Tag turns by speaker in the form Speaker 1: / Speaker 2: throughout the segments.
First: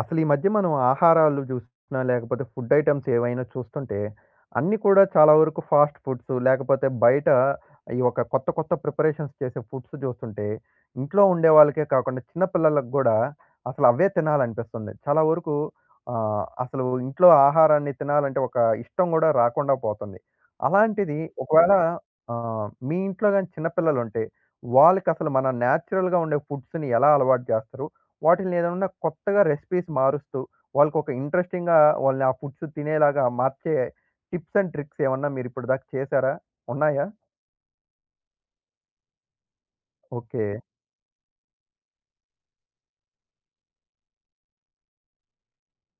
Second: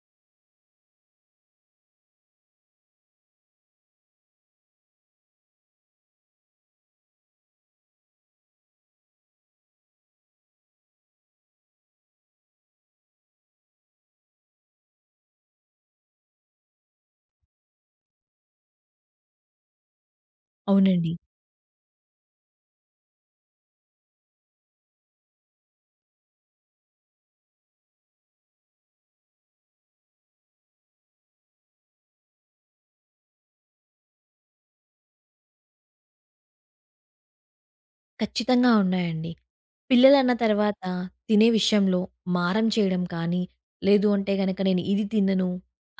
Speaker 1: అసలు ఈ మధ్య మనం ఆహారాలు చూస్తున్నా లేకపోతే ఫుడ్ ఐటెమ్స్ ఏవైనా చూస్తుంటే అన్నీ కూడా చాలా వరకు ఫాస్ట్ ఫుడ్స్ లేకపోతే బయట ఈ ఒక కొత్త కొత్త ప్రిపరేషన్స్ చేసే ఫుడ్స్ చూస్తుంటే ఇంట్లో ఉండే వాళ్ళకే కాకుండా చిన్న పిల్లలకు కూడా అసలు అవే తినాలనిపిస్తుంది చాలా వరకు. ఆ, అసలు ఇంట్లో ఆహారాన్ని తినాలంటే ఒక ఇష్టం కూడా రాకుండా పోతుంది
Speaker 2: అవునండి.
Speaker 1: అలాంటిది. ఒకవేళ ఆ, మీ ఇంట్లో కానీ చిన్నపిల్లలు ఉంటే వాళ్ళకి అసలు మన న్యాచురల్గా ఉండే ఫుడ్స్ని ఎలా అలవాటు చేస్తారు? వాటిల్ని ఏదన్నా కొత్తగా రెసిపీస్ మారుస్తూ, వాళ్ళకొక ఇంట్రెస్టింగ్‌గా వాళ్ళని ఆ ఫుడ్స్ తినేలాగా మార్చే టిప్స్ అండ్ ట్రిక్స్ ఏమన్నా మీరిప్పటి దాకా చేశారా? ఉన్నాయా?
Speaker 2: ఖచ్చితంగా ఉన్నాయండి. పిల్లలన్న
Speaker 1: ఓకే.
Speaker 2: తర్వాత తినే విషయంలో మారం చేయడం కానీ, లేదు అంటే గనక నేను ఇది తినను,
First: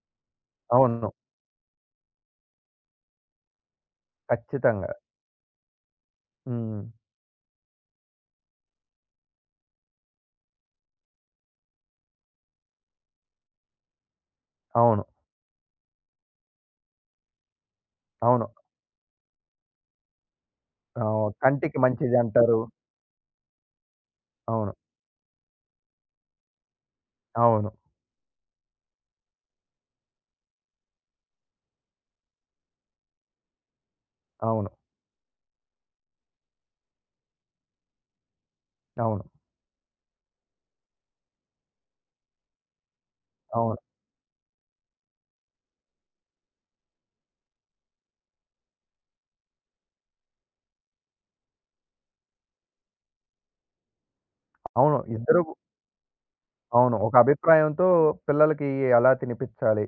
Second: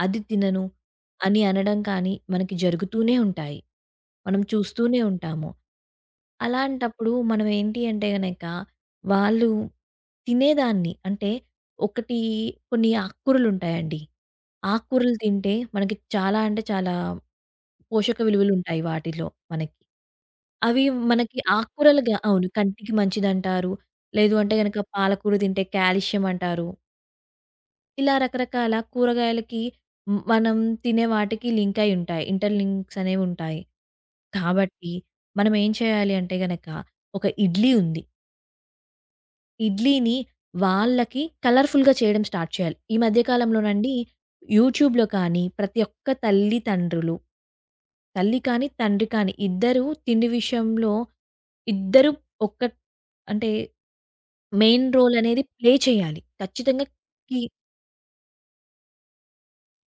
Speaker 2: అది తినను
Speaker 1: అవును.
Speaker 2: అని అనడం కానీ మనకి జరుగుతూనే ఉంటాయి. మనం
Speaker 1: ఖచ్చితంగా.
Speaker 2: చూస్తూనే ఉంటాము.
Speaker 1: హ్మ్.
Speaker 2: అలాంటప్పుడు మనం ఏంటి అంటే గనక వాళ్ళు తినేదాన్ని అంటే ఒకటి కొన్ని ఆకుకూరలుంటాయండి.
Speaker 1: అవును.
Speaker 2: ఆకుకూరలు తింటే మనకి చాలా అంటే చాలా పోషక
Speaker 1: అవును.
Speaker 2: విలువలుంటాయి వాటిలో మనకి. అవి మనకి
Speaker 1: కంటికి
Speaker 2: ఆకుకూరలుగా అవును.
Speaker 1: మంచిదంటారు.
Speaker 2: కంటికి మంచిదంటారు. లేదు అంటే
Speaker 1: అవును.
Speaker 2: గనక పాలకూర తింటే కాల్షియం అంటారు.
Speaker 1: అవును.
Speaker 2: ఇలా రకరకాల కూరగాయలకి మనం తినే వాటికి లింక్ అయి ఉంటాయి. ఇంటర్ లింక్స్ అనేవుంటాయి.
Speaker 1: అవును.
Speaker 2: కాబట్టి మనం ఏం చేయాలి అంటే గనక ఒక ఇడ్లీ ఉంది.
Speaker 1: అవును.
Speaker 2: ఇడ్లీని వాళ్ళకి కలర్‌ఫుల్‌గా చేయడం స్టార్ట్ చేయాలి. ఈ మధ్య
Speaker 1: అవును.
Speaker 2: కాలంలోనండి యూట్యూబ్‌లో కానీ, ప్రతి ఒక్క తల్లి తండ్రులు, తల్లి కానీ, తండ్రి కానీ ఇద్దరూ తిండి విషయంలో ఇద్దరు ఒక్క అంటే మెయిన్
Speaker 1: అవును.
Speaker 2: రోల్ అనేది
Speaker 1: ఇద్దరు
Speaker 2: ప్లే చేయాలి. ఖచ్చితంగా
Speaker 1: అవును. ఒక
Speaker 2: కి
Speaker 1: అభిప్రాయంతో పిల్లలకి ఎలా తినిపిచ్చాలి?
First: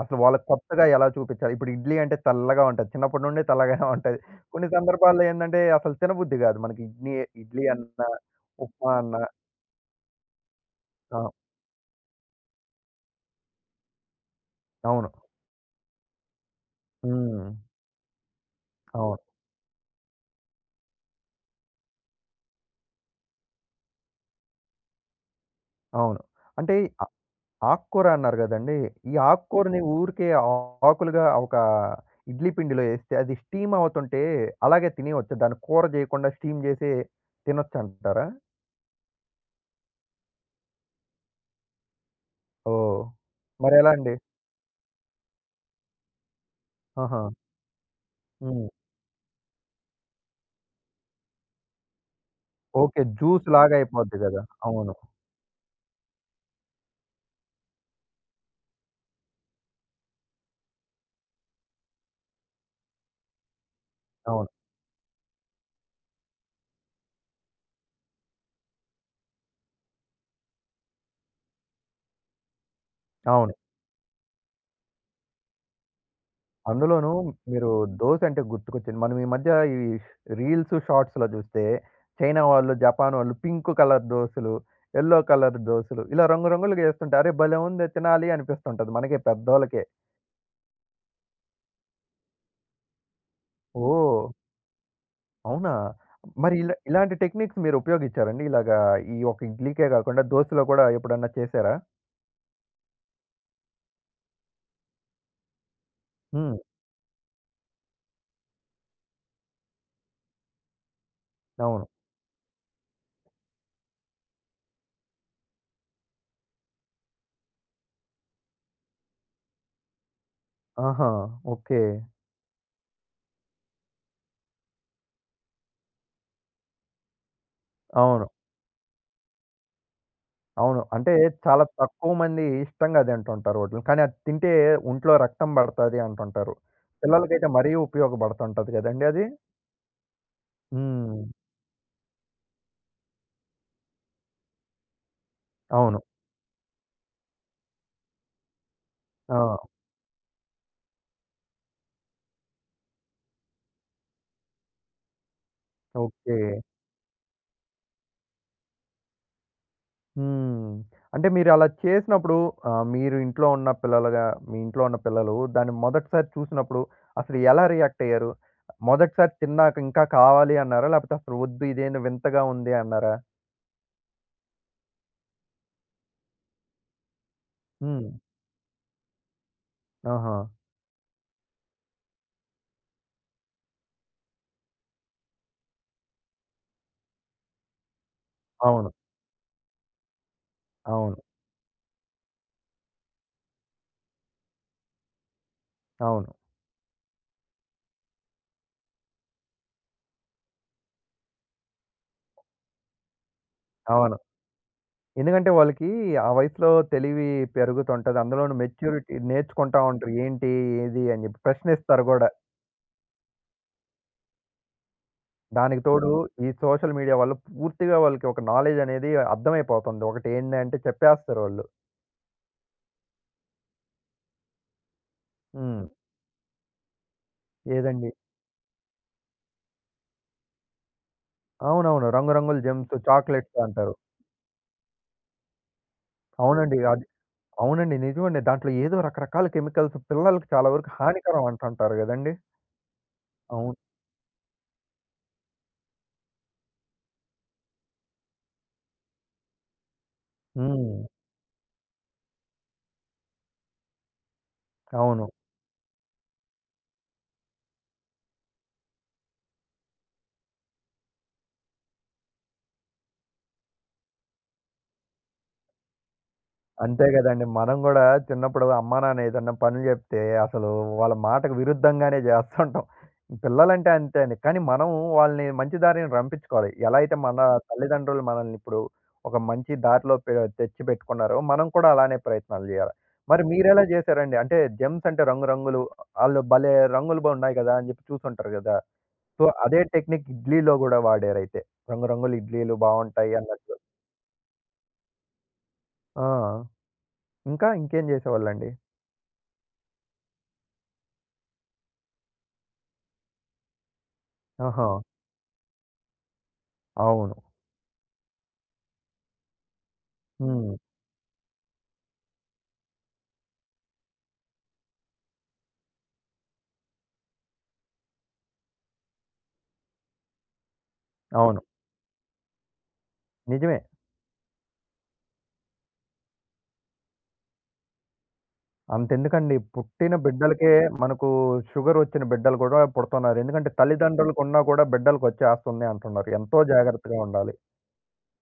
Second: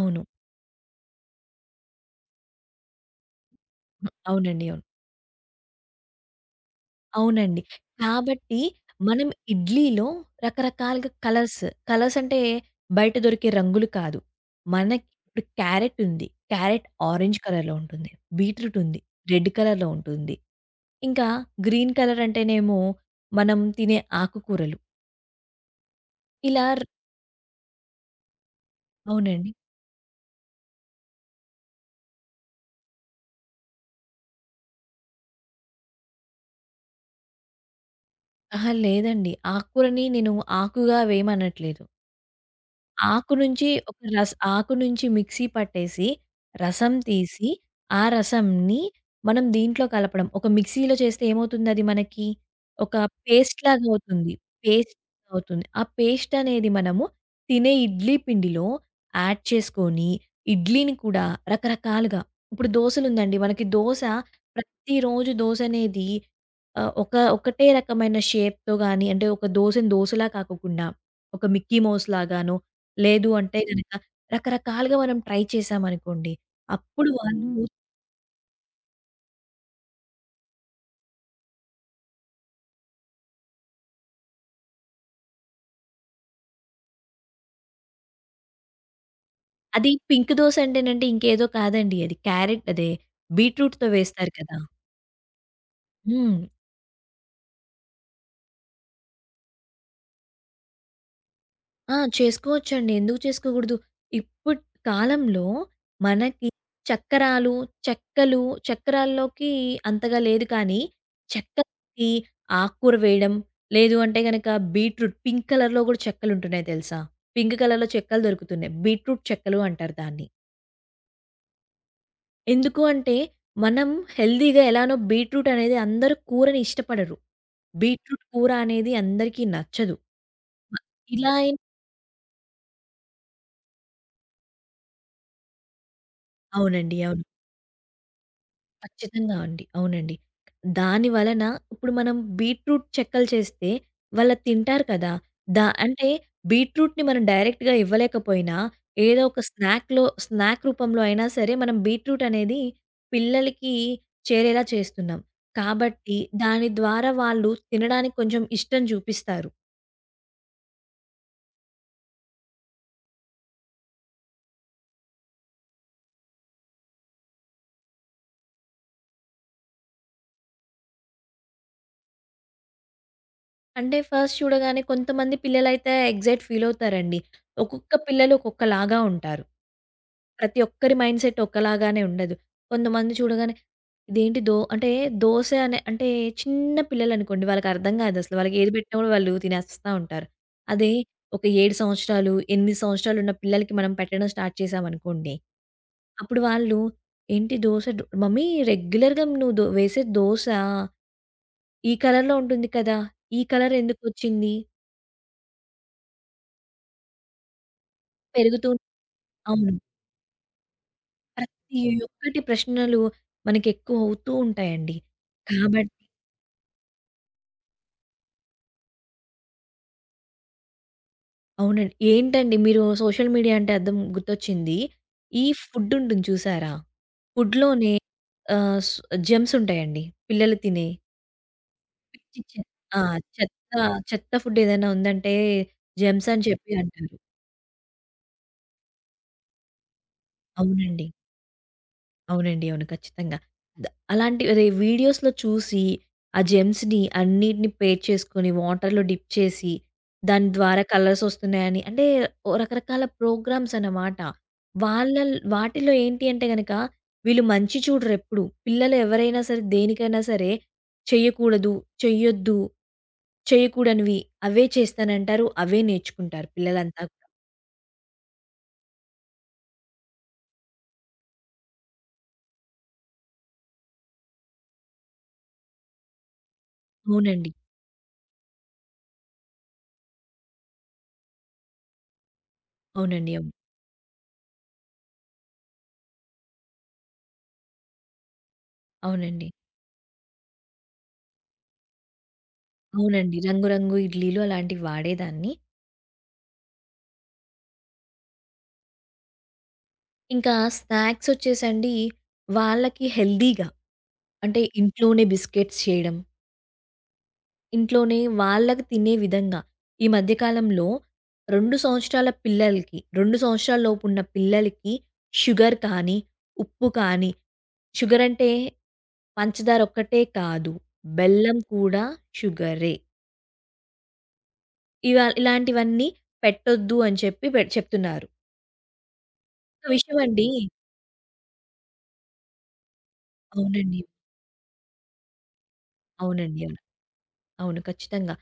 Speaker 1: అసలు వాళ్ళకి కొత్తగా ఎలా చూపిచ్చాలి? ఇప్పుడు ఇడ్లీ అంటే చల్లగా ఉంటది. చిన్నప్పటి నుండి చల్లగానే
Speaker 2: హ్మ్.
Speaker 1: ఉంటది.
Speaker 2: అవునండి.
Speaker 1: కొన్ని
Speaker 2: అవును.
Speaker 1: సందర్భాల్లో ఏందంటే అసలు తినబుద్ధి గాదు. మనకి ఇడ్లీ
Speaker 2: అవునండి.
Speaker 1: ఇడ్లీ అన్నా,
Speaker 2: కాబట్టి
Speaker 1: ఉప్మా అన్నా.
Speaker 2: మనం ఇడ్లీలో రకరకాలుగా
Speaker 1: ఆ!
Speaker 2: కలర్స్, కలర్స్ అంటే బయట దొరికే రంగులు కాదు. మనకి
Speaker 1: అవును.
Speaker 2: ఇప్పుడు క్యారెట్ ఉంది. క్యారెట్ ఆరెంజ్
Speaker 1: హ్మ్.
Speaker 2: కలర్‌లో ఉంటుంది. బీట్రూట్ ఉంది.
Speaker 1: అవును.
Speaker 2: రెడ్ కలర్‌లో ఉంటుంది. ఇంకా గ్రీన్ కలర్ అంటేనేమో మనం తినే ఆకుకూరలు.
Speaker 1: అవును.
Speaker 2: ఇలా
Speaker 1: అంటే
Speaker 2: ర్
Speaker 1: ఈ ఆకుకూర అన్నారు గదండీ! ఈ
Speaker 2: అవునండి.
Speaker 1: ఆకుకూరని ఊరికే ఆకులుగా ఒక ఇడ్లీ పిండిలో ఏస్తే అది స్టీమ్ అవుతుంటే అలాగే తినేయొచ్చా? దాన్ని కూర జేయకుండా స్టీమ్ జేసి తినొచ్చంటారా?
Speaker 2: అహా! లేదండి. ఆకుకూరని నేను ఆకుగా వేయమనట్లేదు.
Speaker 1: ఓహ్! మరెలా అండి?
Speaker 2: ఆకు నుంచి మిక్సీ పట్టేసి, రసం
Speaker 1: ఆహా!
Speaker 2: తీసి, ఆ
Speaker 1: హ్మ్.
Speaker 2: రసంని మనం దీంట్లో కలపడం. ఒక మిక్సీలో చేస్తే ఏమవుతుందది మనకి? ఒక
Speaker 1: ఓకే. జ్యూస్‌లాగా
Speaker 2: పేస్ట్‌లాగా
Speaker 1: అయిపోద్ది
Speaker 2: అవుతుంది.
Speaker 1: గదా! అవును.
Speaker 2: పేస్ట్ అవుతుంది. ఆ పేస్ట్ అనేది మనము తినే ఇడ్లీ పిండిలో యాడ్ చేసుకొని, ఇడ్లీని కూడా రకరకాలుగా ఇప్పుడు దోసలుందండి. మనకి దోస
Speaker 1: అవును.
Speaker 2: ప్రతిరోజు దోసనేది ఒకటే రకమైన షేప్‌తో గాని, అంటే ఒక దోసని దోసలా కాకోకుండా, ఒక మిక్కీ మౌస్ లాగానో లేదు
Speaker 1: అవును.
Speaker 2: అంటే గనక రకరకాలుగా మనం ట్రై చేశామనుకోండి, అప్పుడు
Speaker 1: అందులోనూ
Speaker 2: వాళ్ళు హ్మ్.
Speaker 1: మీరు దోస అంటే గుర్తుకొచ్చింది. మనం ఈ మధ్య ఈ రీల్స్, షార్ట్స్‌లో జూస్తే చైనా వాళ్ళు, జపాన్ వాళ్ళు పింక్ కలర్ దోసలు, యెల్లో కలర్ దోసలు ఇలా రంగురంగులుగా యేస్తుంటే అరే భలే ఉంది తినాలి అనిపిస్తుంటది మనకే పెద్దోళ్ళకే.
Speaker 2: అది పింక్ దోస అంటేనండి ఇంకేదో కాదండి అది. క్యారెట్ అదే బీట్రూట్‌తో
Speaker 1: ఓహ్!
Speaker 2: వేస్తారు కదా!
Speaker 1: అవునా?
Speaker 2: హ్మ్.
Speaker 1: మరి ఇలా ఇలాంటి టెక్నిక్స్ మీరు ఉపయోగించారండి? ఇలాగా ఈ ఒక ఇడ్లీకే గాకుండా దోసలో కూడా ఎప్పుడన్నా చేసారా?
Speaker 2: ఆ! చేసుకోవచ్చండి. ఎందుకు చేసుకోకూడదు? ఇప్పుడు కాలంలో మనకి
Speaker 1: హ్మ్.
Speaker 2: చక్కరాలు, చెక్కలు చక్కరాల్లోకి అంతగా లేదు కానీ,
Speaker 1: అవును.
Speaker 2: చెక్కకి ఆకుకూర వేయడం, లేదు అంటే గనక బీట్రూట్ పింక్ కలర్‌లో గూడా చెక్కలుంటున్నాయి తెలుసా? పింక్ కలర్‌లో చెక్కలు దొరుకుతున్నాయి. బీట్రూట్ చెక్కలు అంటారు దాన్ని.
Speaker 1: ఆహా! ఓకే.
Speaker 2: ఎందుకు అంటే, మనం హెల్తీగా ఎలానో బీట్రూట్ అనేది అందరూ కూరని ఇష్టపడరు. బీట్రూట్
Speaker 1: అవును.
Speaker 2: కూర అనేది అందరికీ నచ్చదు. మ
Speaker 1: అవును. అంటే
Speaker 2: ఇలా అయిన
Speaker 1: చాలా తక్కువ మంది ఇష్టంగా తింటుంటారు ఓటిలిని. కానీ అది తింటే ఒంట్లో రక్తం పడతది అంటుంటారు.
Speaker 2: అవునండి. అవును.
Speaker 1: పిల్లలకైతే మరీ ఉపయోగపడుతుంటది గదండీ అది.
Speaker 2: ఖచ్చితంగా అండి. అవునండి. దాని
Speaker 1: హ్మ్.
Speaker 2: వలన ఇప్పుడు మనం బీట్రూట్ చెక్కలు చేస్తే వాళ్ళు అది తింటారు కదా!
Speaker 1: అవును.
Speaker 2: అంటే బీట్రూట్‌ని మనం డైరెక్ట్‌గా ఇవ్వలేకపోయినా ఏదో
Speaker 1: ఆ!
Speaker 2: ఒక స్నాక్‌లో స్నాక్ రూపంలో అయినా సరే మనం బీట్రూట్ అనేది పిల్లలకి చేరేలా చేస్తున్నాం. కాబట్టి
Speaker 1: ఓకే.
Speaker 2: దాని ద్వారా వాళ్ళు తినడానికి కొంచెం ఇష్టం చూపిస్తారు.
Speaker 1: హ్మ్. అంటే మీరు అలా చేసినప్పుడు మీరు ఇంట్లో ఉన్న పిల్లలుగా మీ ఇంట్లో ఉన్న పిల్లలు దాన్ని మొదటిసారి చూసినప్పుడు అసలు ఎలా రియాక్ట్ అయ్యారు? మొదటిసారి తిన్నాక ఇంకా కావాలి అన్నారా? లేపోతే అసలు వద్దు ఇదేందో వింతగా ఉంది అన్నారా?
Speaker 2: అంటే ఫస్ట్ చూడగానే కొంతమంది పిల్లలైతే ఎగ్జైట్ ఫీలవుతారండి. ఒక్కొక్క
Speaker 1: హ్మ్.
Speaker 2: పిల్లలు ఒక్కొక్కలాగా ఉంటారు.
Speaker 1: ఆహా!
Speaker 2: ప్రతి ఒక్కరి మైండ్‌సెట్ ఒకలాగానే ఉండదు. కొంతమంది చూడగానే ఇదేంటి దో అంటే దోస అనే అంటే చిన్న పిల్లలనుకోండి వాళ్ళకర్థం కాదసలు. వాళ్ళకి ఏది
Speaker 1: అవును.
Speaker 2: పెట్టినా కూడా వాళ్ళు తినేస్తా ఉంటారు. అదే
Speaker 1: అవును.
Speaker 2: ఒక 7 సంవత్సరాలు, 8 సంవత్సరాలున్న పిల్లలకి మనం పెట్టడం స్టార్ట్ చేశామనుకోండి.
Speaker 1: అవును.
Speaker 2: అప్పుడు వాళ్ళు ఏంటి దోస మమ్మీ రెగ్యులర్‌గా నువ్వు వేసే దోస ఈ కలర్‌లో ఉంటుంది కదా! ఈ కలర్
Speaker 1: అవును.
Speaker 2: ఎందుకొచ్చింది?
Speaker 1: ఎందుకంటే వాళ్ళకి ఆ వయసులో తెలివి పెరుగుతుంటది. అందులోను
Speaker 2: పెరుగుతూ
Speaker 1: మెచ్యూరిటీ
Speaker 2: అవును.
Speaker 1: నేర్చుకుంటా ఉంటారు. ఏంటి? ఏది? అని చెప్పి
Speaker 2: ప్రతి
Speaker 1: ప్రశ్నిస్తారు గూడా.
Speaker 2: ఒక్కటి ప్రశ్నలు మనకెక్కువ అవుతూ ఉంటాయండి.
Speaker 1: దానికి
Speaker 2: కాబట్టి
Speaker 1: తోడు అవును. ఈ సోషల్ మీడియా వల్ల పూర్తిగా వాళ్ళకి ఒక నాలెడ్జ్ అనేది అర్థమైపోతుంది. ఒకటి ఏందంటే చెప్పేస్తారు వాళ్ళు.
Speaker 2: అవునండి. ఏంటండి మీరు సోషల్ మీడియా అంటే అద్దం గుర్తొచ్చింది. ఈ
Speaker 1: హ్మ్.
Speaker 2: ఫుడ్ ఉంటుంది చూసారా? ఫుడ్‌లోనే
Speaker 1: ఏదండి?
Speaker 2: ఆహ్, స్ జెమ్స్ ఉంటాయండి. పిల్లలు తినే
Speaker 1: అవునవును.
Speaker 2: పిచ్చి
Speaker 1: రంగురంగుల
Speaker 2: చె
Speaker 1: జెమ్స్,
Speaker 2: ఆ!
Speaker 1: చాక్లెట్స్
Speaker 2: చెత్త
Speaker 1: అంటారు.
Speaker 2: చెత్త ఫుడ్ ఏదైనా ఉందంటే జెమ్స్ అని చెప్పి
Speaker 1: అవునండి. అది
Speaker 2: అంటారు.
Speaker 1: అవునండి. నిజమండి. దాంట్లో ఏదో రకరకాల కెమికల్స్ పిల్లలకి చాలా వరకు
Speaker 2: అవునండి.
Speaker 1: హానికరం అంటుంటారు గదండీ!
Speaker 2: అవునండి. అవును. ఖచ్చితంగా.
Speaker 1: అవును.
Speaker 2: ద అలాంటి అదే వీడియోస్‌లో చూసి, ఆ జెమ్స్‌ని అన్నిటిని పేర్ చేసుకొని, వాటర్‌లో డిప్ చేసి, దాని ద్వారా
Speaker 1: హ్మ్.
Speaker 2: కలర్స్ వస్తున్నాయని అంటే ఓ రకరకాల ప్రోగ్రామ్స్ అన్నమాట.
Speaker 1: అవును.
Speaker 2: వాటిలో ఏంటి అంటే గనక, వీళ్ళు మంచి చూడరెప్పుడు. పిల్లలు ఎవరైనా సరే, దేనికైనా సరే చెయ్యకూడదు, చెయ్యొద్దు, చెయ్యకూడనివి అవే చేస్తానంటారు. అవే నేర్చుకుంటారు పిల్లలంతా
Speaker 1: అంతే
Speaker 2: కూడా.
Speaker 1: గదండీ. మనం గూడా చిన్నప్పుడు అమ్మా, నాన్న ఏదన్నా పనులు జెప్తే అసలు వాళ్ళ మాటకు విరుద్ధంగానే జేస్తుంటాం. పిల్లలంటే అంతే అండి. కానీ మనం వాళ్ళని మంచి దారిని రంపించుకోవాలి. ఎలా అయితే మన
Speaker 2: అవునండి.
Speaker 1: తల్లిదండ్రులు మనల్ని ఇప్పుడు ఒక మంచి దారిలో తెచ్చి పెట్టుకున్నారో మనం కూడా అలానే ప్రయత్నాలు జేయాలి.
Speaker 2: అవునండి.
Speaker 1: మరి
Speaker 2: అవును.
Speaker 1: మీరెలా జేశారండి? అంటే జెమ్స్ అంటే రంగురంగులు ఆళ్ళు భలే రంగులు బావున్నాయి గదా! అని జెప్పి చూసుంటారు గదా! సో,
Speaker 2: అవునండి.
Speaker 1: అదే టెక్నిక్ ఇడ్లీలో గూడా వాడారైతే. రంగురంగుల ఇడ్లీలు బావుంటాయి
Speaker 2: అవునండి. రంగు
Speaker 1: అన్నట్టు.
Speaker 2: రంగు ఇడ్లీలు అలాంటివి వాడేదాన్ని.
Speaker 1: ఆ! ఇంకా ఇంకేం జేసేవాళ్ళండి?
Speaker 2: ఇంకా స్నాక్సొచ్చేసండి, వాళ్ళకి హెల్తీగా అంటే
Speaker 1: ఆహా!
Speaker 2: ఇంట్లోనే బిస్కెట్స్ చేయడం,
Speaker 1: అవును.
Speaker 2: ఇంట్లోనే వాళ్ళకి తినే విధంగా. ఈ మధ్య
Speaker 1: హ్మ్.
Speaker 2: కాలంలో 2 సంవత్సరాల పిల్లలకి, 2 సంవత్సరాల లోపున్న పిల్లలకి షుగర్ కానీ, ఉప్పు కానీ షుగరంటే పంచదార ఒక్కటే కాదు. బెల్లం
Speaker 1: అవును.
Speaker 2: కూడా షుగరే.
Speaker 1: నిజమే.
Speaker 2: ఇలాంటివన్నీ పెట్టొద్దు అని చెప్పి చెప్తున్నారు.
Speaker 1: అంతెందుకండి
Speaker 2: ఒక
Speaker 1: పుట్టిన
Speaker 2: విషయమండి
Speaker 1: బిడ్డలకే మనకు షుగరొచ్చిన బిడ్డలు కూడా పుడుతున్నారు. ఎందుకంటే
Speaker 2: అవునండి.
Speaker 1: తల్లిదండ్రులకున్నా కూడా బిడ్డలకొచ్చేస్తుంది అంటున్నారు. ఎంతో
Speaker 2: అవునండి.
Speaker 1: జాగ్రత్తగా ఉండాలి.
Speaker 2: అవును. ఖచ్చితంగా.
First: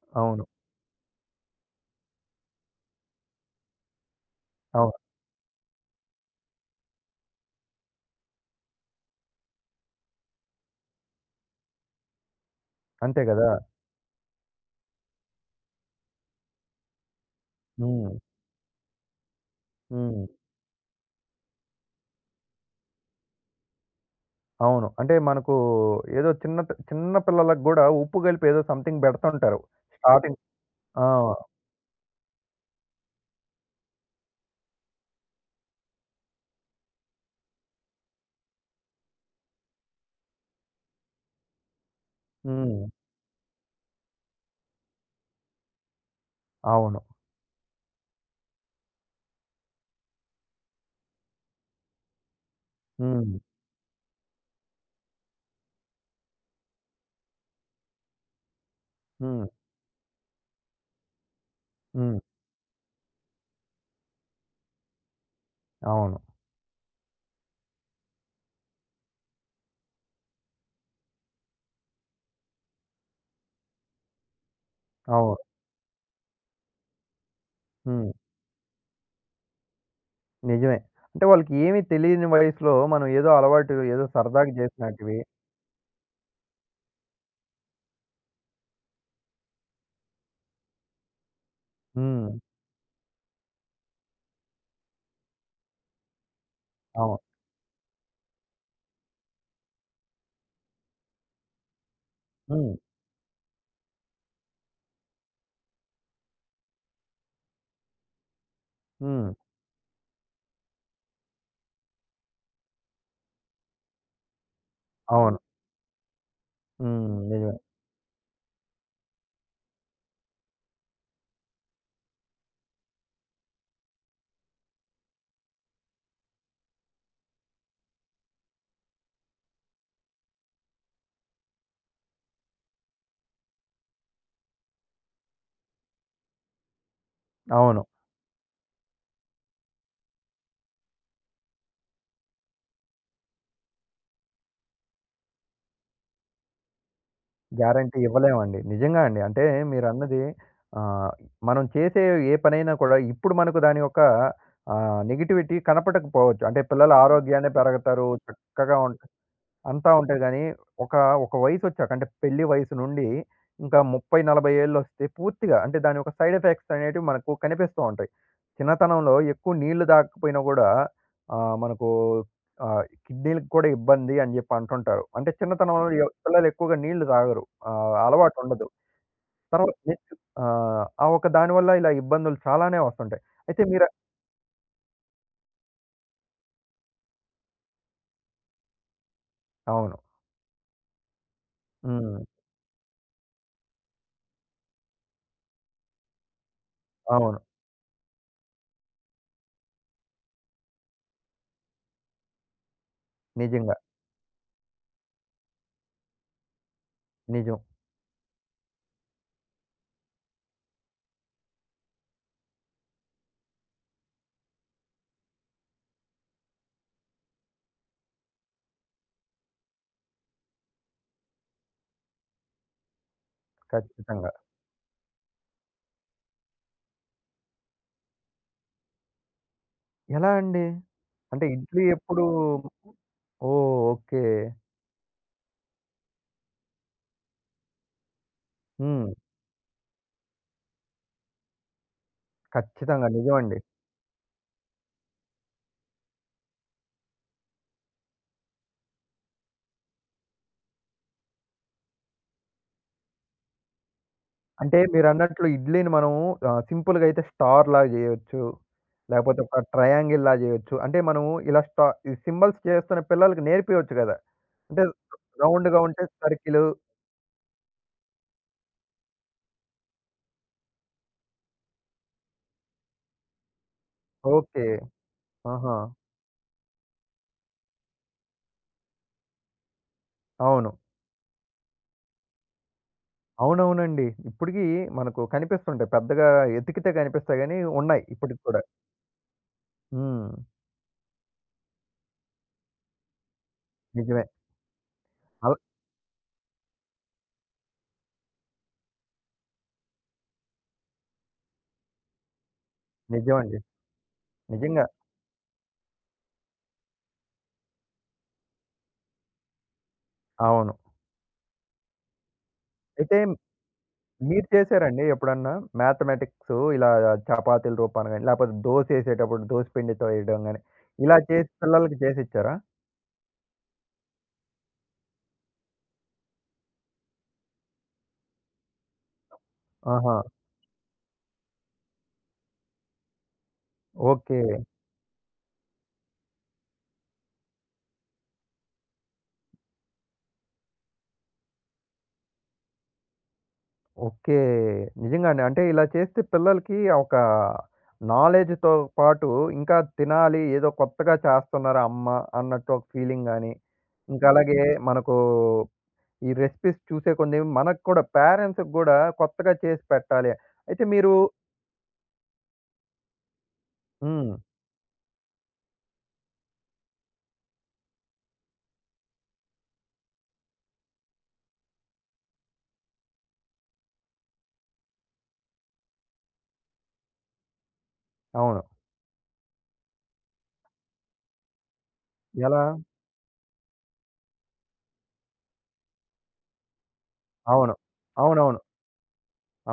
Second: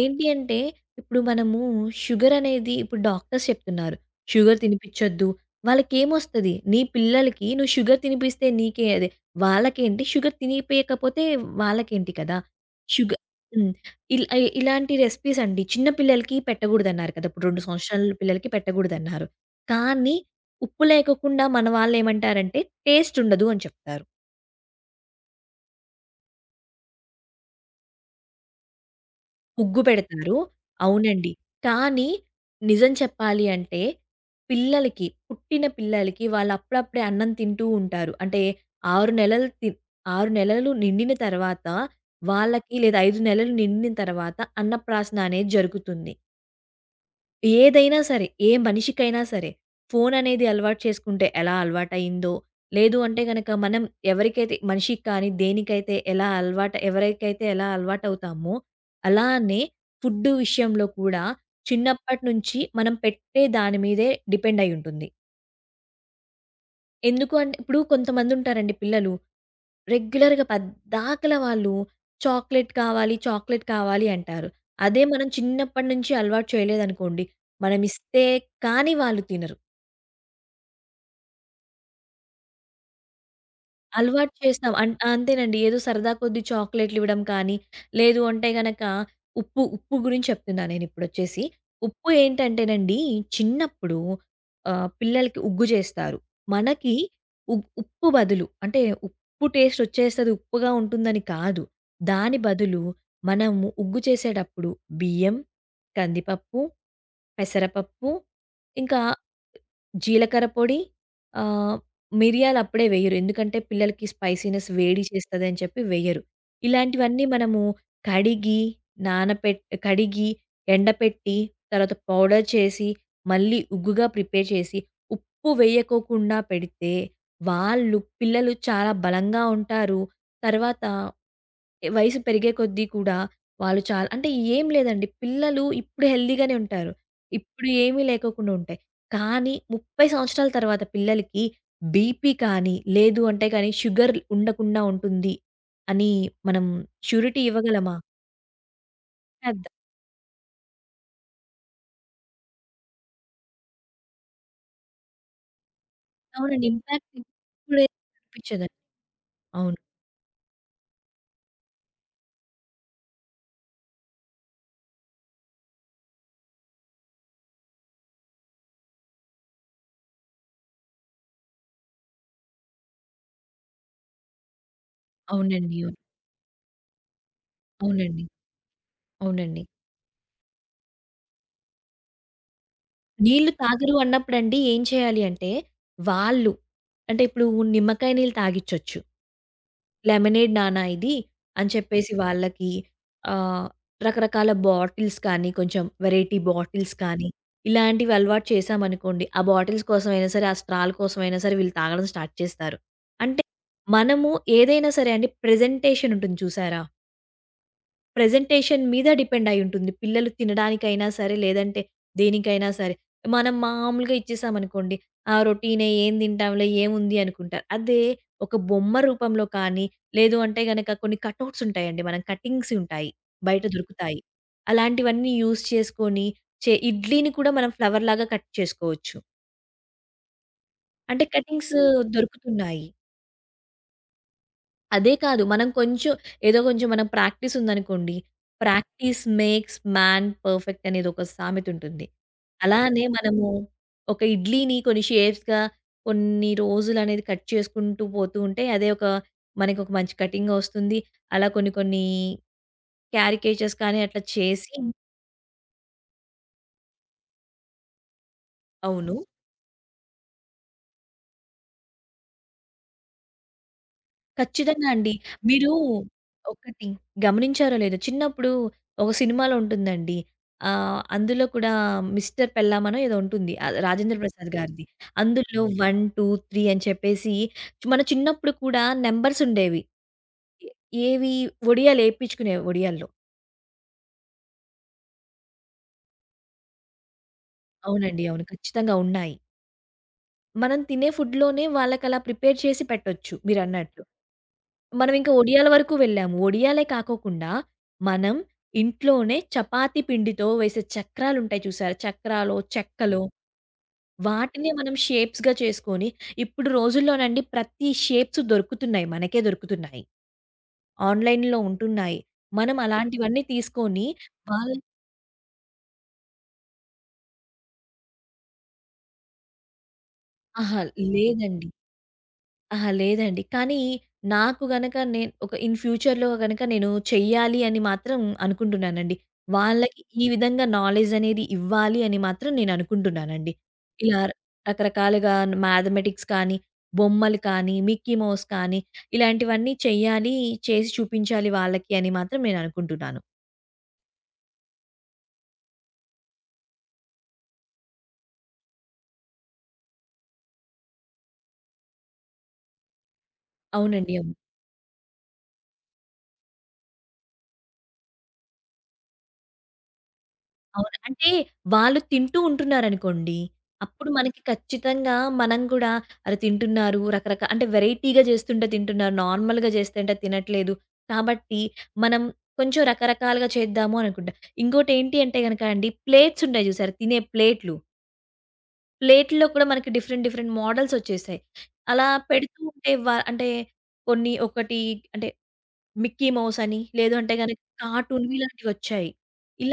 Speaker 2: ఏంటి
Speaker 1: అవును.
Speaker 2: అంటే, ఇప్పుడు మనము షుగరనేది ఇప్పుడు డాక్టర్స్ చెప్తున్నారు. షుగర్
Speaker 1: అవును.
Speaker 2: తినిపిచ్చొద్దు. వాళ్ళకేమొస్తది? నీ పిల్లలకి నువ్వు షుగర్ తినిపిస్తే నీకే అదే వాళ్ళకేంటి? షుగర్ తినిపియకపోతే వాళ్ళకేంటి కదా! షుగ
Speaker 1: అంతే గదా!
Speaker 2: హ్మ్. ఇలాంటి రెసిపీస్ అండి. చిన్న పిల్లలకి పెట్టగూడదన్నారు కదా! ఇప్పుడు 2
Speaker 1: హ్మ్.
Speaker 2: సంవత్సరాల పిల్లలకి పెట్టగూడదన్నారు. కానీ,
Speaker 1: హ్మ్.
Speaker 2: ఉప్పు లేకోకుండా మన వాళ్ళేమంటారంటే, టేస్టుండదు అని చెప్తారు.
Speaker 1: అవును. అంటే మనకు ఏదో చిన్న పిల్లలకి గూడా ఉప్పు కలిపి ఏదో సంథింగ్ బెడుతుంటారు.
Speaker 2: ముగ్గు పెడతారు.
Speaker 1: స్టార్టింగ్ ఆ!
Speaker 2: అవునండి. కానీ నిజం చెప్పాలి అంటే పిల్లలకి, పుట్టిన పిల్లలకి వాళ్ళప్పుడప్పుడే అన్నం తింటూ ఉంటారు. అంటే 6 నెలలు తి 6 నెలలు నిండిన తర్వాత వాళ్ళకి
Speaker 1: హ్మ్.
Speaker 2: లేదా 5 నెలలు నిండిన తర్వాత అన్నప్రాసన అనేది జరుగుతుంది.
Speaker 1: అవును.
Speaker 2: ఏదైనా సరే, ఏ మనిషికైనా సరే, ఫోననేది అలవాటు చేసుకుంటే ఎలా అలవాటయిందో, లేదు అంటే
Speaker 1: హ్మ్.
Speaker 2: గనక మనం ఎవరికైతే మనిషికి కానీ, దేనికైతే ఎలా అలవాటు ఎవరికైతే ఎలా అలవాటవుతామో,
Speaker 1: హ్మ్.
Speaker 2: అలానే ఫుడ్డు విషయంలో కూడా
Speaker 1: హ్మ్.
Speaker 2: చిన్నప్పటి నుంచి మనం పెట్టే దాని మీదే డిపెండయ్యుంటుంది.
Speaker 1: అవును.
Speaker 2: ఎందుకు అంటే ఇప్పుడు కొంతమందుంటారండి పిల్లలు రెగ్యులర్‌గా పద్దాకల వాళ్ళు చాక్లెట్ కావాలి, చాక్లెట్ కావాలి అంటారు. అదే మనం
Speaker 1: అవును.
Speaker 2: చిన్నప్పటి నుంచి అలవాటు చేయలేదనుకోండి,
Speaker 1: హ్మ్.
Speaker 2: మనమిస్తే కానీ వాళ్ళు తినరు.
Speaker 1: నిజమే. అంటే వాళ్ళకి ఏమి తెలియని వయసులో మనం ఏదో అలవాటు ఏదో
Speaker 2: అలవాటు
Speaker 1: సరదాగా
Speaker 2: చేస్తాం.
Speaker 1: చేసినటివి.
Speaker 2: అంతేనండి. ఏదో సరదా కొద్దీ చాక్లేట్‌లివ్వడం కానీ, లేదు అంటే గనక ఉప్పు గురించి చెప్తున్నా నేనిప్పుడొచ్చేసి. ఉప్పు
Speaker 1: హ్మ్.
Speaker 2: ఏంటంటేనండి, చిన్నప్పుడు పిల్లలకి ఉగ్గు చేస్తారు. మనకి
Speaker 1: అవును.
Speaker 2: ఉ ఉప్పు బదులు అంటే ఉప్పు టేస్టొచ్చేస్తది, ఉప్పుగా ఉంటుందని కాదు. దాని
Speaker 1: హ్మ్.
Speaker 2: బదులు మనము ఉగ్గు చేసేటప్పుడు బియ్యం, కందిపప్పు, పెసరపప్పు, ఇంకా
Speaker 1: హ్మ్.
Speaker 2: జీలకర్ర పొడి, ఆహ్, మిరియాలు అప్పుడే వెయ్యరు. ఎందుకంటే పిల్లలకి స్పైసీనెస్ వేడి
Speaker 1: అవును.
Speaker 2: చేస్తదని చెప్పి వెయ్యరు.
Speaker 1: హ్మ్.
Speaker 2: ఇలాంటివన్నీ
Speaker 1: నిజమే.
Speaker 2: మనము కడిగి, నానపెట్ కడిగి, ఎండపెట్టి, తర్వాత పౌడర్ చేసి, మళ్ళీ ఉగ్గుగా ప్రిపేర్ చేసి, ఉప్పు వేయకోకుండా పెడితే, వాళ్ళు పిల్లలు చాలా బలంగా ఉంటారు. తర్వాత వయసు పెరిగే కొద్దీ కూడా వాళ్ళు చాలా అంటే ఏం లేదండి. పిల్లలు ఇప్పుడు హెల్తీగానే ఉంటారు. ఇప్పుడు
Speaker 1: అవును.
Speaker 2: ఏమీ లేకోకుండా ఉంటాయి. కానీ 30 సంవత్సరాల తర్వాత పిల్లలకి బీపీ కానీ, లేదు అంటే కానీ షుగర్ ఉండకుండా ఉంటుంది అని మనం ష్యూరిటీ ఇవ్వగలమా?
Speaker 1: గ్యారంటీ ఇవ్వలేమండి. నిజంగా అండి. అంటే
Speaker 2: పెద్ద
Speaker 1: మీరన్నది ఆహ్, మనం చేసే ఏ పనైనా కూడా ఇప్పుడు మనకు దాని యొక్క నెగటివిటీ కనపడకపోవచ్చు. అంటే
Speaker 2: అవునండి.
Speaker 1: పిల్లల
Speaker 2: ఇంపాక్ట్
Speaker 1: ఆరోగ్యాన్ని
Speaker 2: ఇప్పుడే
Speaker 1: పెరగతారు,
Speaker 2: కనిపించదండి.
Speaker 1: చక్కగా ఉంటారు.
Speaker 2: అవును.
Speaker 1: అంతా ఉంటాయి గానీ, ఒక, ఒక వయసొచ్చాక అంటే పెళ్లి వయసు నుండి ఇంకా 30, 40 ఏళ్లొస్తే పూర్తిగా అంటే దాని యొక్క సైడ్ ఎఫెక్ట్స్ అనేటివి మనకు కనిపిస్తూ ఉంటాయి. చిన్నతనంలో ఎక్కువ నీళ్లు తాగకపోయినా గూడా మనకు కిడ్నీ‌లకి కూడా ఇబ్బంది అని జెప్పి అంటుంటారు. అంటే
Speaker 2: అవునండి.
Speaker 1: చిన్నతనంలో
Speaker 2: అవును.
Speaker 1: అవును. ఎ పిల్లలు ఎక్కువగా నీళ్లు తాగరు.
Speaker 2: అవునండి.
Speaker 1: అలవాటుండదు.
Speaker 2: అవునండి.
Speaker 1: తర్వాత నెక్స్ట్ ఆ ఒక దాని వల్ల ఇలా ఇబ్బందులు చాలానే వస్తుంటాయి.
Speaker 2: నీళ్లు
Speaker 1: అయితే మీరు
Speaker 2: తాగరు అన్నప్పుడండి ఏం చేయాలి అంటే, వాళ్ళు అంటే ఇప్పుడు నిమ్మకాయ నీళ్ళు తాగిచ్చొచ్చు.
Speaker 1: అవును.
Speaker 2: లెమనేడ్ నానా ఇది అని చెప్పేసి
Speaker 1: హ్మ్.
Speaker 2: వాళ్ళకి ఆహ్, రకరకాల బాటిల్స్ కానీ, కొంచెం వెరైటీ బాటిల్స్ కానీ,
Speaker 1: అవును.
Speaker 2: ఇలాంటివి అలవాటు చేశామనుకోండి. ఆ బాటిల్స్ కోసమైనా సరే, ఆ స్ట్రాల కోసమైనా సరే వీళ్ళు తాగడం స్టార్ట్ చేస్తారు. అంటే
Speaker 1: నిజంగా.
Speaker 2: మనము ఏదైనా సరే అండి ప్రెజెంటేషన్ ఉంటుంది చూసారా?
Speaker 1: నిజం.
Speaker 2: ప్రెజెంటేషన్ మీద డిపెండ్ అయ్యుంటుంది. పిల్లలు తినడానికైనా సరే, లేదంటే దేనికైనా సరే. మనం మామూలుగా ఇచ్చేసామనుకోండి, ఆ! రొటీనే ఏం తింటాంలే ఏముంది అనుకుంటారు. అదే ఒక బొమ్మ రూపంలో కానీ, లేదు అంటే గనక కొన్ని కటౌట్స్ ఉంటాయండి. మనం కటింగ్స్ ఉంటాయి. బయట దొరుకుతాయి.
Speaker 1: ఖచ్చితంగా.
Speaker 2: అలాంటివన్నీ యూజ్ చేసుకొని, ఇడ్లీని కూడా మనం ఫ్లవర్ లాగా కట్ చేసుకోవచ్చు.
Speaker 1: ఎలా అండి?
Speaker 2: అంటే
Speaker 1: అంటే
Speaker 2: కటింగ్స్
Speaker 1: ఇడ్లీ ఎప్పుడు
Speaker 2: దొరుకుతున్నాయి.
Speaker 1: ఓహ్! ఓకే.
Speaker 2: అదే కాదు. మనం కొంచెం ఏదో కొంచెం మనం ప్రాక్టీస్ ఉందనుకోండి.
Speaker 1: హ్మ్.
Speaker 2: 'ప్రాక్టీస్ మేక్స్ మ్యాన్ పర్ఫెక్ట్' అనేది ఒక సామెతుంటుంది. అలానే
Speaker 1: ఖచ్చితంగా
Speaker 2: మనము
Speaker 1: నిజమండి.
Speaker 2: ఒక ఇడ్లీని కొన్ని షేప్స్‌గా కొన్ని రోజులనేది కట్ చేసుకుంటూ పోతూ ఉంటే అదే ఒక మనకొక మంచి కటింగ్ ఒస్తుంది. అలా కొన్ని కొన్ని క్యారికేచర్స్ కానీ అట్లా చేసి
Speaker 1: అంటే మీరన్నట్లు ఇడ్లీని మనం సింపుల్‌గా అయితే స్టార్‌లా జేయొచ్చు.
Speaker 2: అవును.
Speaker 1: లేకపోతే ఒక ట్రయాంగిల్‌లా జేయొచ్చు. అంటే మనం ఇలా స్టా ఈ సింబల్స్ చేస్తున్న పిల్లలకి నేర్పియొచ్చు గదా! అంటే
Speaker 2: ఖచ్చితంగా అండి. మీరు
Speaker 1: రౌండ్‌గా ఉంటే సర్కిలు.
Speaker 2: ఒకటి గమనించారో లేదో చిన్నప్పుడు ఒక సినిమాలో ఉంటుందండి. అందులో కూడా 'మిస్టర్ పెల్లాం' అనో ఏదో ఉంటుంది. రాజేంద్ర ప్రసాద్
Speaker 1: ఓకే.
Speaker 2: గారిది. అందులో
Speaker 1: ఆహా!
Speaker 2: 1, 2, 3 అని చెప్పేసి మన చిన్నప్పుడు కూడా నంబర్స్ ఉండేవి.
Speaker 1: అవును.
Speaker 2: ఏ- ఏవి ఒడియాలు ఏపించుకునేవి ఒడియాల్లో.
Speaker 1: అవునవునండి. ఇప్పటికి మనకు కనిపిస్తుంటాయి. పెద్దగా ఎతికితే కనిపిస్తాయి గానీ ఉన్నాయి
Speaker 2: అవునండి.
Speaker 1: ఇప్పటికి
Speaker 2: అవును.
Speaker 1: కూడా.
Speaker 2: ఖచ్చితంగా ఉన్నాయి.
Speaker 1: హ్మ్.
Speaker 2: మనం తినే ఫుడ్‌లోనే వాళ్ళకలా ప్రిపేర్ చేసి పెట్టొచ్చు మీరన్నట్లు.
Speaker 1: నిజమే.
Speaker 2: మనం ఇంకా
Speaker 1: అల్
Speaker 2: ఒడియాల వరకు వెళ్ళాము. ఒడియాలే కాకోకుండా మనం ఇంట్లోనే చపాతీ పిండితో వేసే చక్రాలుంటాయి చూసారా? చక్రాలో, చెక్కలో
Speaker 1: నిజమండి.
Speaker 2: వాటిని
Speaker 1: నిజంగా.
Speaker 2: మనం షేప్స్‌గా చేసుకొని ఇప్పుడు రోజుల్లోనండి ప్రతి షేప్స్ దొరుకుతున్నాయి. మనకే దొరుకుతున్నాయి.
Speaker 1: అవును.
Speaker 2: ఆన్‌లైన్‌లో ఉంటున్నాయి. మనం
Speaker 1: అయితే
Speaker 2: అలాంటివన్నీ తీసుకొని
Speaker 1: మీరు
Speaker 2: వాళ్ళ
Speaker 1: చేశారండి ఎప్పుడన్నా? మ్యాథమెటిక్సు ఇలా చపాతీల రూపాన గాని, లేపోతే దోసేసేటప్పుడు దోస పిండితో ఏయడం గాని,
Speaker 2: అహా!
Speaker 1: ఇలా చేసి
Speaker 2: లేదండి.
Speaker 1: పిల్లలకి చేసిచ్చారా?
Speaker 2: అహా! లేదండి. కానీ నాకు గనక నేను ఇన్ ఫ్యూచర్‌లో గనక నేను చెయ్యాలి అని మాత్రం అనుకుంటున్నానండి. వాళ్ళకి
Speaker 1: ఆహా!
Speaker 2: ఈ విధంగా నాలెడ్జ్ అనేది ఇవ్వాలి అని మాత్రం నేను అనుకుంటున్నానండి. ఇలా
Speaker 1: ఓకే.
Speaker 2: రకరకాలుగా మ్యాథమెటిక్స్ కానీ, బొమ్మలు కానీ, మిక్కీ మౌస్ కానీ ఇలాంటివన్నీ చెయ్యాలి, చేసి చూపించాలి వాళ్ళకి అని మాత్రం నేను అనుకుంటున్నాను.
Speaker 1: ఓకే. నిజంగానే. అంటే ఇలా చేస్తే పిల్లలకి ఒక నాలెడ్జ్‌తో పాటు ఇంకా తినాలి, ఏదో కొత్తగా చేస్తున్నారా అమ్మ అన్నట్టు ఒక ఫీలింగ్ గాని,
Speaker 2: అవునండి.
Speaker 1: ఇంకా
Speaker 2: అవును.
Speaker 1: అలాగే మనకు ఈ రెసిపీస్ చూసే కొన్ని మనకు కూడా పేరెంట్స్‌కి గూడా కొత్తగా చేసి పెట్టాలి. అయితే
Speaker 2: అవును.
Speaker 1: మీరు
Speaker 2: అంటే వాళ్ళు తింటూ ఉంటున్నారనుకోండి. అప్పుడు
Speaker 1: హ్మ్.
Speaker 2: మనకి ఖచ్చితంగా మనం కూడా అరె! తింటున్నారు అంటే వెరైటీగా చేస్తుంటే తింటున్నారు. నార్మల్‌గా చేస్తుంటే తినట్లేదు. కాబట్టి మనం కొంచెం రకరకాలుగా చేద్దాము అనుకుంటా. ఇంకోటేంటి అంటే గనక అండి ప్లేట్స్ ఉంటాయి చూసారా? తినే ప్లేట్లు.
Speaker 1: అవును.
Speaker 2: ప్లేట్‌లో కూడా మనకి డిఫరెంట్ డిఫరెంట్ మోడల్స్ వచ్చేసాయి. అలా పెడుతూ
Speaker 1: ఎలా?
Speaker 2: ఉంటే అంటే కొన్ని ఒకటి అంటే మిక్కీ మౌస్ అని, లేదు అంటే గనక
Speaker 1: అవును.
Speaker 2: కార్టూన్‌వి
Speaker 1: అవునవును.
Speaker 2: ఇలాంటివొచ్చాయి.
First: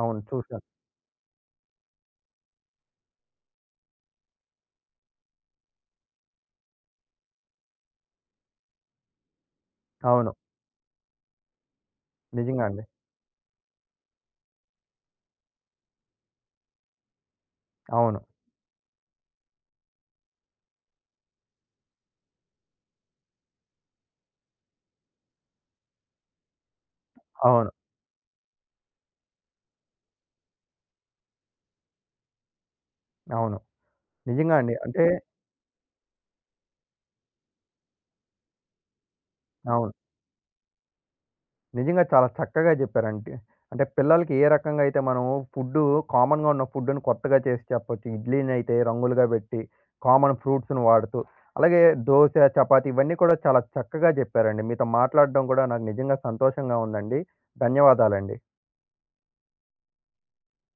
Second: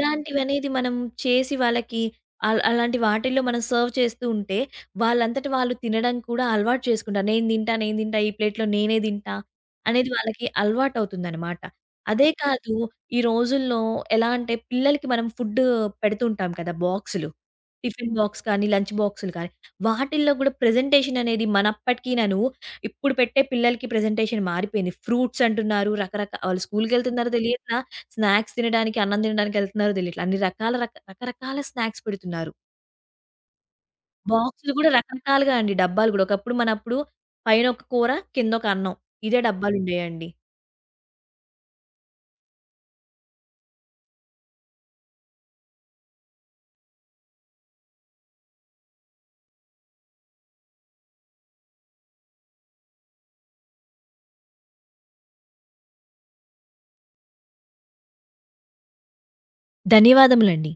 Speaker 1: అవును. చూసాను.
Speaker 2: మనం చేసి వాళ్ళకి అలాంటి వాటిల్లో మనం సర్వ్ చేస్తూ ఉంటే, వాళ్ళంతట వాళ్ళు తినడం కూడా అలవాటు చేసుకుంటారు. నేను తింటా, నేను తింటా, ఈ ప్లేట్‌లో నేనే తింటా అనేది
Speaker 1: అవును.
Speaker 2: వాళ్ళకి అలవాటవుతుందనమాట. అదే
Speaker 1: నిజంగా
Speaker 2: కాదు
Speaker 1: అండి.
Speaker 2: ఈ రోజుల్లో ఎలా అంటే పిల్లలకి మనం ఫుడ్డు పెడుతుంటాం కదా! బాక్సులు. టిఫిన్
Speaker 1: అవును.
Speaker 2: బాక్స్ కానీ, లంచ్ బాక్సులు కానీ, వాటిల్లో కూడా ప్రెజెంటేషన్ అనేది మనప్పటికినను ఇప్పుడు పెట్టే పిల్లలకి ప్రెజెంటేషన్ మారిపోయింది. ఫ్రూట్స్ అంటున్నారు. వాళ్ళు స్కూలుకెళ్తున్నారో
Speaker 1: అవును.
Speaker 2: తెలియట్లా, స్నాక్స్ తినడానికి, అన్నం తినడానికెళ్తున్నారో తెలియట్లా. అన్ని రకాల రకరకాల స్నాక్స్ పెడుతున్నారు.
Speaker 1: అవును. నిజంగా
Speaker 2: బాక్సులు
Speaker 1: అండి.
Speaker 2: గూడా
Speaker 1: అంటే
Speaker 2: రకరకాలుగా అండి డబ్బాలు గూడా. ఒకప్పుడు మనప్పుడు పైన ఒక కూర, కిందొక అన్నం. ఇదే
Speaker 1: అవును.
Speaker 2: డబ్బాలుండేయండి.
Speaker 1: నిజంగా చాలా చక్కగా జెప్పారండి. అంటే పిల్లలకి ఏ రకంగా అయితే మనము ఫుడ్డు కామన్‌గా ఉన్న ఫుడ్‌ని కొత్తగా చేసి చెప్పొచ్చు. ఇడ్లీనైతే రంగులుగా బెట్టి, కామన్ ఫ్రూట్స్‌ని వాడుతూ, అలాగే దోస, చపాతీ ఇవన్నీ కూడా చాలా చక్కగా జెప్పారండి. మీతో మాట్లాడడం గూడా నాకు నిజంగా సంతోషంగా ఉందండి. ధన్యవాదాలండి.
Speaker 2: ధన్యవాదములండి.